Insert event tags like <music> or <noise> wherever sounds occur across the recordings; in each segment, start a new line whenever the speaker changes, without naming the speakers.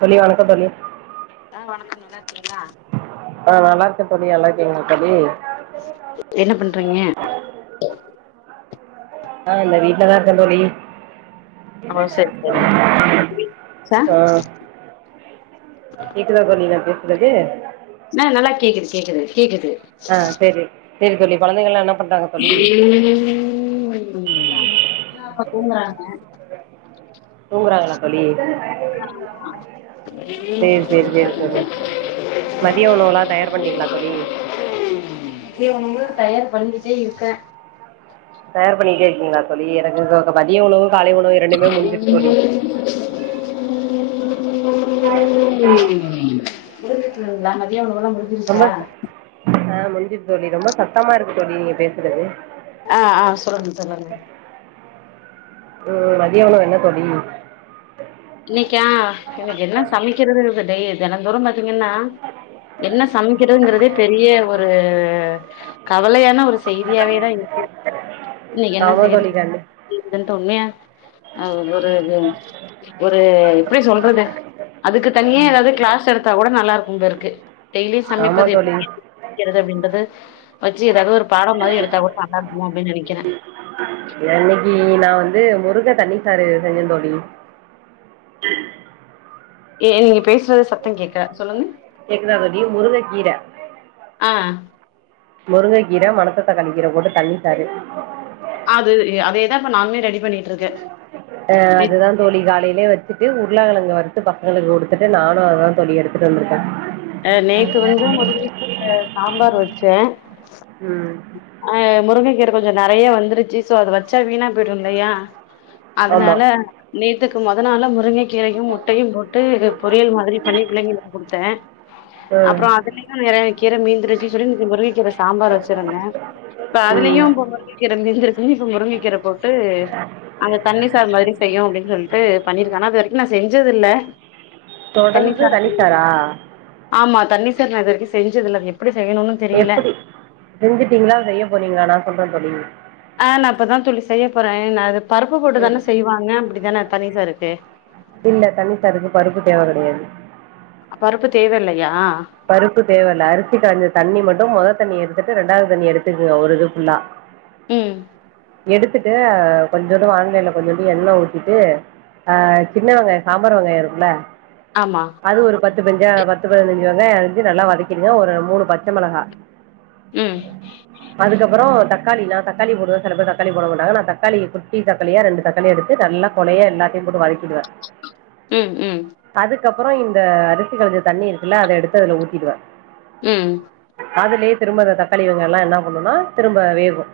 தோழி வணக்கம் தோழி
ஆ வணக்கம் நல்லாருக்கீங்களா
ஆ நல்லா இருக்கே தோழி நல்லா இருக்கீங்களா தோழி
என்ன பண்றீங்க
ஆ இந்த வீட் ல தா இருக்கே தோழி
ஓ சரி சரி ச
ஆ கேக்குதா தோழி நா பேசுறது
ஆ நல்லா கேக்குது கேக்குது கேக்குது
செரி தோழி கொழந்தைங்கல்லா என்ன பண்றாங்க தோழி
<inaudible> தூங்குறாங்க
தூங்கறாங்களா தோழி சரி சரி சரி தோழி மதிய உணவுலாம் தயார் பண்ணிட்டீங்களா தோழி
மதிய உணவு தயார் பண்ணிட்டே இருக்க
தயார் பண்ணிட்டே இருக்கீங்களா தோழி எனக்கு க மதிய உணவு காலை உணவு இரண்டுமே முடிஞ்சிட்டு தோழி
முடிஞ்சிருச்ங்களா மதியஉனவெல்லா
ரொம்ப ச ஆ முடிஞ்சி தோழி ரொம்ப சத்தமா இருக்கு தோழி நீங்க பேசுறது
ஆ ஆ சொல்லங்க சொல்லுங்க
ம் மதியஉணவு என்ன தோழி
இன்னைக்கா எனக்கு என்ன சமைக்கிறது டெ தெனந்தோறும் வந் திங்கன்னா என்ன சமைக்கிறதுங்கறதே பெரிய ஒரு கவலையான ஒரு செய்தியாவே தா இருக்கு இன்னைக்கு என்ன
ஆமா தோழி கண்டு
செய்யறதுன்ட்டு உண்மையா அது ஒர்க் ன்றது ஒரு எப்டி சொல்றது அதுக்கு <inaudible> தனியா ஏதாவ்து கிளாஸ் எடுத்தா கூட நல்லா இருக்கோ <unintelligible> டெய்லியி
ஆமா
சமைப்பது
தோழி
எப்டி <inaudible> கிறது அப்டின்றது வச்சு ஏதாவ்து ஒரு பாடம் மாரி எடுத்தா கூட நல்லா இருக்குமோ அப்டின் நனைக்குறே
இன்னைக்கு நான் வந்து <unintelligible> தண்ணி சாரு செஞ்சே தோழி
ஏ எ நீங்க பேசுறத சத்தம் கேக்ல சொல்லுங்க
கேக்குதா தோழி முருங்க கீர
ஆ
முருங்க கீர மணத்தக்காளி போட்டு தண்ணித்தாரு
அது அதேதா இப்ப நானுமே ரெடி பண்ணிட்டு இருக்கே
ஆ அதுதா தோழி காலி அப்டியே வெச்சுட்டு உருளக்கேலங்க வருத்து பசங்கங்களுக்கு குடுத்துட்டு நானு அதுதா தோழி எடுத்துட்டு வந்திருக்கே
அ நேத்து வந்து ஒரு வீட்டுல சாம்பார் வெச்சு சென்
ம்
அ முருங்ககீர கொஞ்சோ நெறைய வந்துருச்சு சோ அத வெச்சா வீணா போயிடு இல்லயா அதனால
ஆமாம்
நேத் க்கு முதல் நாளா முருங்கக் கீரையு முட்டையு போட்டு பொரியல் மாதிரி பண்ணி பிள்ளைங்களுக்கு குடுத்தென்
ம்
அப்றோ அதுலயும் நெறய கீர மீந்துடுச்சி சொல்லி நேத்து முருங்க கீர சாம்பார் வெச்சிருந்த இப்ப அதுலயு
ம்
இப்ப முருங்கக்கீர மிஞ்சிருன்னு இப்ப முருங்க கீர போட்டு அந்த தண்ணி சார் மாரி செய்யு அப்டின் சொல்ட்டு பண்ணியிருந்த அது வரைக் நா செஞ்சது இல்ல
தொடர்ந்து தனிச்சாரா
ஆமா தண்ணிசார் நா இது வரைக்கு செஞ்சதுல்லா
எப்படி செஞ்சுடிங்களா செய்ய போறிங்களா நா சொல்ற தோழி
ஆ நா இப்பதா தோழி செய்ய போறே நா அது பருப்பு போட்டுதான செய்வாங்க அப்டிதான தண்ணி சாருக்கு
இல்ல தனிசாறுக்கு பருப்பு தேவ கெடையாது
பருப்பு தேவ இல்லயா
பருப்பு தேவ இல அரிசி காஞ்ச தண்ணி மட்டோ மொத தண்ணி எடுத்து ரெண்டாவது தண்ணி எடுத்துகுங்க ஒரு இது ஃபுல்லா
உம்
எடுத்துட்டு கொஞ்சோ வானிலைல கொஞ்சோட எண்ண ஊத்திட்டு ஆ சின்ன வெங்காயோ சாம்பார் வெங்காயோ இருக்குல
ஆமா
அது ஒரு பத்து பெஞ்சா பத்து பதினஞ்சு வெங்காயோ அறிஞ்சு நல்லா வதக்கிங்க ஒரு மூணு பச்ச மெளகா
உம்
தக்காளி நா தக்காளி போடுவ சில பேர் தக்காளி போட மாட்டாங்க நா தக்காளி குட்டி தக்காளியா ரெண்டு தக்காளிய எடுத்து நல்ல கொழையா எல்லாத்தையு போட்டு வதக்கிடுவ
உம் உம்
அது அப்பறோ இந்த அரிசி களஞ்ச தண்ணி இருக்கு இல்ல அத எடுத்து அதுல ஊத்திடுவ
உம்
அதுலே திரும்ப தக்காளி வெங்காய எல்லா என்ன பண்ணுனா திரும்ப வேகு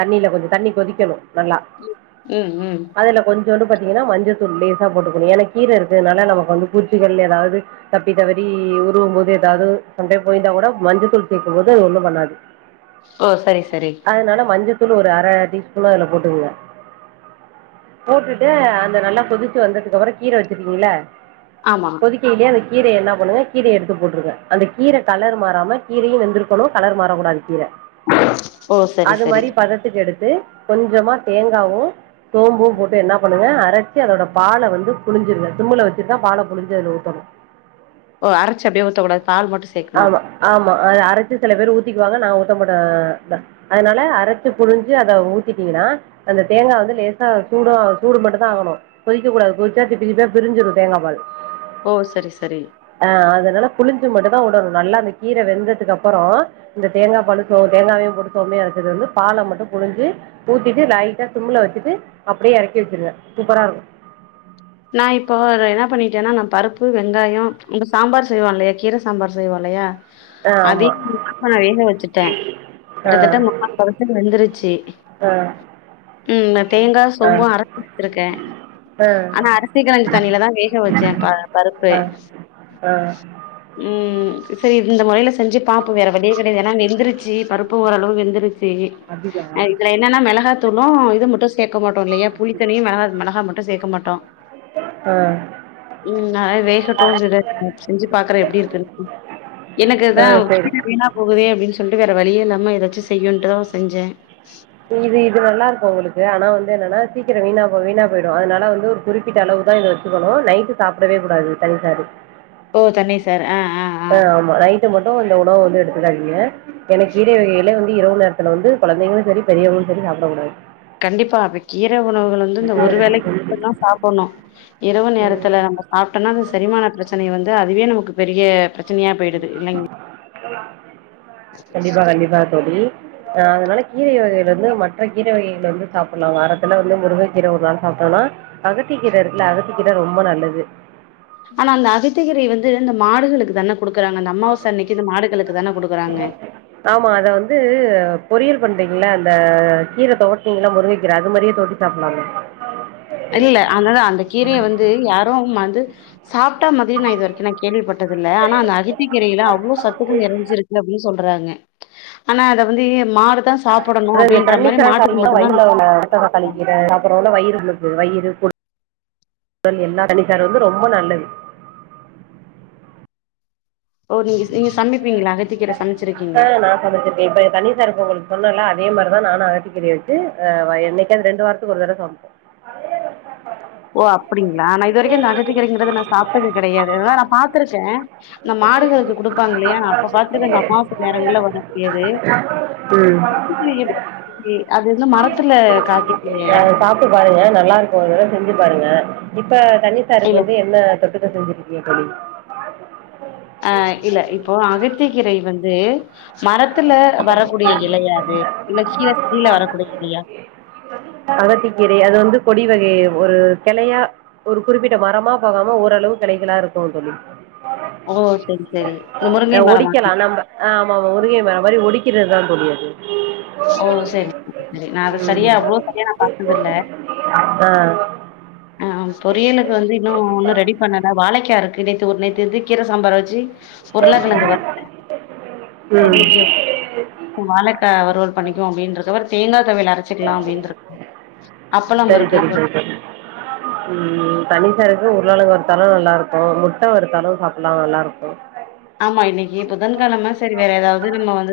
தண்ணியில கொஞ்சோ தண்ணி கொதிக்கணு நல்லா
ம் ம்
அதுல கொஞ்சோ இது வந்து பாத்தீங்கன்னா மஞ்சதூள் லேச போட்டுக்கணு ஏனா கீர இருக்குனால நமக்கு வந்து பூச்சிகள் எதாவ்து த ப்பி தவறி உருவு போது எதாது சம்டைம் போய்ருந்தா கூட மஞ்சள் தூள் சேக்கு போது அது ஒண்ணு பண்ணாது
ஓ சரி சரி
தூளு ஒரு அர டீஸ்பூன் அதுல போட்டுக்குங்க போட்டுட்டு அந்த நல்லா கொதிச்சு வந்ததுக்கு அப்றோ கீர வச்சிருக்கீங்கள
ஆமா
இப்போதிக்கி இதியே <unintelligible> கீரைய என்னா பண்ணுங்க கீரைய எடுத்து போட்ருங்க அந்த கீர கலரு மாறாம கீரையு வெந்திருக்குணு கலரு மாறக்கூடாது கீர
ஓ சரி சரி
து கொஞ்சமா தேங்காவு சோம்பு போட்டு என்னா பண்ணுங்க அரச்சி அதோட பால வந்து புழிஞ்சுருங்க சிம்முல வச்சிதா பால புழிஞ்சு அதுல ஊத்தணு
ஓ அரைச்சு அப்டியே ஊத்த கூடாது பால் மட்டு சேக்கணு
ச்சு செல பேரு ஊத்திக்குவாங்க நா ஊத்த மாட்ட ஆஹ் அதனால அரைச்சு புழிஞ்சு அத ஊத்திட்டீங்கன்னா அந்த தேங்கா வந்து லேசா சூடோ சூடு மட்டு தா ஆகணு கொதிக்க கூடாது கொதிச்சா திப்பி திப்பியா பிரிசிரு தேங்கா பால்
ஓ சரி ச
ஆஹ் அதனால புளிஞ்சு மட்டு உடணு நல்லா அந்த கீர வெந்ததுக்கு அப்பறோ இந்த தேங்கா பாலு தேங்காவையு போட்டு சோமையு அரச்சது வந்து பால மட்டு புழிஞ்சு ஊத்திட்டு லைட்டா சிம்ல வச்சுட்டு அப்டியே எறக்கி வச்சிருங்க சூப்பரா இருக்கும்
நா இப்போ <inaudible> என்னா பண்ணிட்டேன்னா நா பருப்பு வெங்காயோ உங்க சாம்பார் செய்வோ இல்லையா கீர சாம்பார் செய்வோ இல்லையா
ஆ ஆமா.
அதையு <inaudible> இப்ப நா வேக வச்சுட்ட
ஆ.
கிட்டதட்ட முக்காள் பதத்துக்கு வெந்துருச்சி
ஆ.
உம் தேங்கா
ஆ.
சோம்பு அரைச்சி வச்சிருக்க
ஆ. ஆ.
ஆனா அரிசி கழஞ்ச தண்ணியில தா வேக வச்ச ப பருப்பு
ஆ. ஆ.
உம் செரி இந்த முறையில செஞ்சு பாப்போ வேற வளியே கெடையாது எனா வெந்த்ருச்சி பருப்பு ஓரளவு வெந்திருச் <unintelligible>
அப்படியா?
இதுல என்னன்னா மெளகா தூளும் இது மட்டு சேக்க மாட்டோ இல்லையா புளித்தனியு மெளகா மெளகா மட்டு சேர்க்க மாட்டோ
ஆ
உம் நா வேகட்டும் <inaudible> செஞ்சி பாக்குற எப்டி இருக்கு
ஆ
எனக்குதா
சரி
கீர வீணா போகுதே அப்டின்னு சொல்ட்டு வேற வழியே இல்லாம எதாச்சு செய்யுன்ட்டுதா செஞ்ச
இது இது நல்லா இருக் உங்களுக்கு ஆனா வந்து என்னன்னா சீக்கிரோ வீணா வீணா போயிடு அதனால வந்து ஒரு குறிப்பிட்ட அளவு தா இத வச்சுக்கணு நைட்டு சாப்பிடவே கூடாது தனசரி
ஓ தனி சார் ஆ ஆ ஆ
ஆஹ் ஆமா நைட் மட்டு இந்த உணவு வந்து எடுத்துக்காதீங்க எனா கீர வகைகள் வந்து இரவு நேரத்துல வந்து கொழந்தைங்களு செரி பெரியவங்களு செரி சாப்பிட கூடாது
கண்டிப்பா அப்ப கீர உணவுகள் வந்து இந்த ஒரு வேளைக் மட்டு தா சாப்பட்ணு இரவு நேரத்துல நம்ம சாப்டோம்னா அதுசெரிமான பெரச்சனைய வந்து அதுவே நமக்கு பெரிய பிரச்சனையா போயிடு
கண்டிப்பா கண்டிப்பாக தோழி ஆஹ் அதனால கீரை வகைகள் வந்து மற்ற கீரை வகைகள் வந்து சாப்புட்லா வாரத்துல வந்து முருங்கக்கீர ஒரு நாள் சாப்புட்லா அகத்திக்கீர இருக்குல அகத்திக்கீர ரொம்ப நல்லது
ஆனா அந்த அகத்திகீரைய வந்து இந்த மாடுகளுக்கு தான கொடுக்குறாங்க அந்த அம்மாவாச அன்னைக்கு இந்த மாடுகளுக்
ஆமா அத வந்து பொரியல் பண்றிங்களா அந்த கீர தொவட்னிங்கல முருங்கக்கீர அது மாரியே தொவட்டி சாப்புட்லாமே
இல்ல அந்ததா அந்த கீரைய வந்து யார் ரூம் வந்து சாப்ட்டா மதி நா இது வரைக்கு நா கேள்விப்பட்டதில்ல ஆனா அந்த அகத்திகீரையில அவ்ளோ சத்துகள் நெரஞ்சிருக்கு அப்டீ சொல்றாங்க ஆனா அத வந்து மாடுதா
அதாங்க தண்ணி சாரு சாப்ட்டா வயித்ல உள்ள <unintelligible> அப்புறோ வயிறு <unintelligible> வயிறு குடல் எல்லா தண்ணிசாரு வந்து ரொம்ப நல்லது
ஓ நீங்க நீங்க சமைப்பீங்களா அகத்திக்கீர சமைச்சிருக்கீங்க
அ நா சமைச்சிருக்கே இப்ப தண்ணிசாருக் உங்ளுக்கு சொன்னல அதே மாரிதா நானு அகத்திகீரைய வச்சு அ என்னைக்காவது ரெண்டு வாரத்துக்கு ஒரு தடவ சமைப்போ
ஓ அப்புடிங்களா ஆன நா இது வரிக்கு இந்த அகத்திகீரங்கறது நா சாப்ட்டது கெடையாது நா பார்த்திருக்கே இந் மாடுகளுக்கு குடுப்பாங் இல்லையா அப்ப பாத்திருக்கே இந்த அம்மா
ம்
அது வந்து மரத்துல காய்க்கக்கூடியயா
சாப்ட்டு பாருங்க நல்லாருக்கு ஒரு தடவ செஞ்சு பாருங்க இப்ப தண்ணிசாருக்கு
இல்ல
வந்து என்ன <unintelligible> செஞ்சிருக்க தோழி
அ இல்ல இப்போ அகத்திகீரை வந்து மரத்துல வரக்கூடிய இலையா அது இல்ல கீழ செடியில வரக்கூடிய இலையா
ட் ஒரு கெளையா ஒரு குறிப்பிட்ட மரமா போகாம ஓரளவு கெளைகளா இருக்குன் தோழி
ஓ செரி செரி இந்த முருங்கை
அ
மரமா
ஒடிக்கலா நம்ப ஆ ஆமா உருகி அந்த மாரி ஒடிக்கிறத் தா தோழி அது
ஓ செரி ன <unintelligible> நா அத
ம்
செரியா அவ்ளோ செரியா நா பாத்ததுல்ல
ஆ
அ அ பொறியலுக்கு வந்து இன்னு ஒன்னு ரெடி பண்ணல வாழைக்காருக்கு நேத்து ஒர் நேத் து கீர சம்பார் வெச்சு உருளக்கெழங்கு வருத்த
ம்
இன்னைக்கி வாழ வாழைக்கா வருவல் பண்ணிக்கு அப்டின்ற <unintelligible> தேங்கா துவையல் அரச்சுக்லா அப்டினுரு <unintelligible> அப்பளம்
சரி
இருக்கு
தோழி சரி தோழி அப்பளோ வருத்தாலு நல்லாருக்கு முட்ட வருத்தாலு சாப்புல்லா நல்லாருக்கு
ஆமா இன்னைக்கி புதன்கெழமா செரி வேற எதாவ்து நம்ம வந்து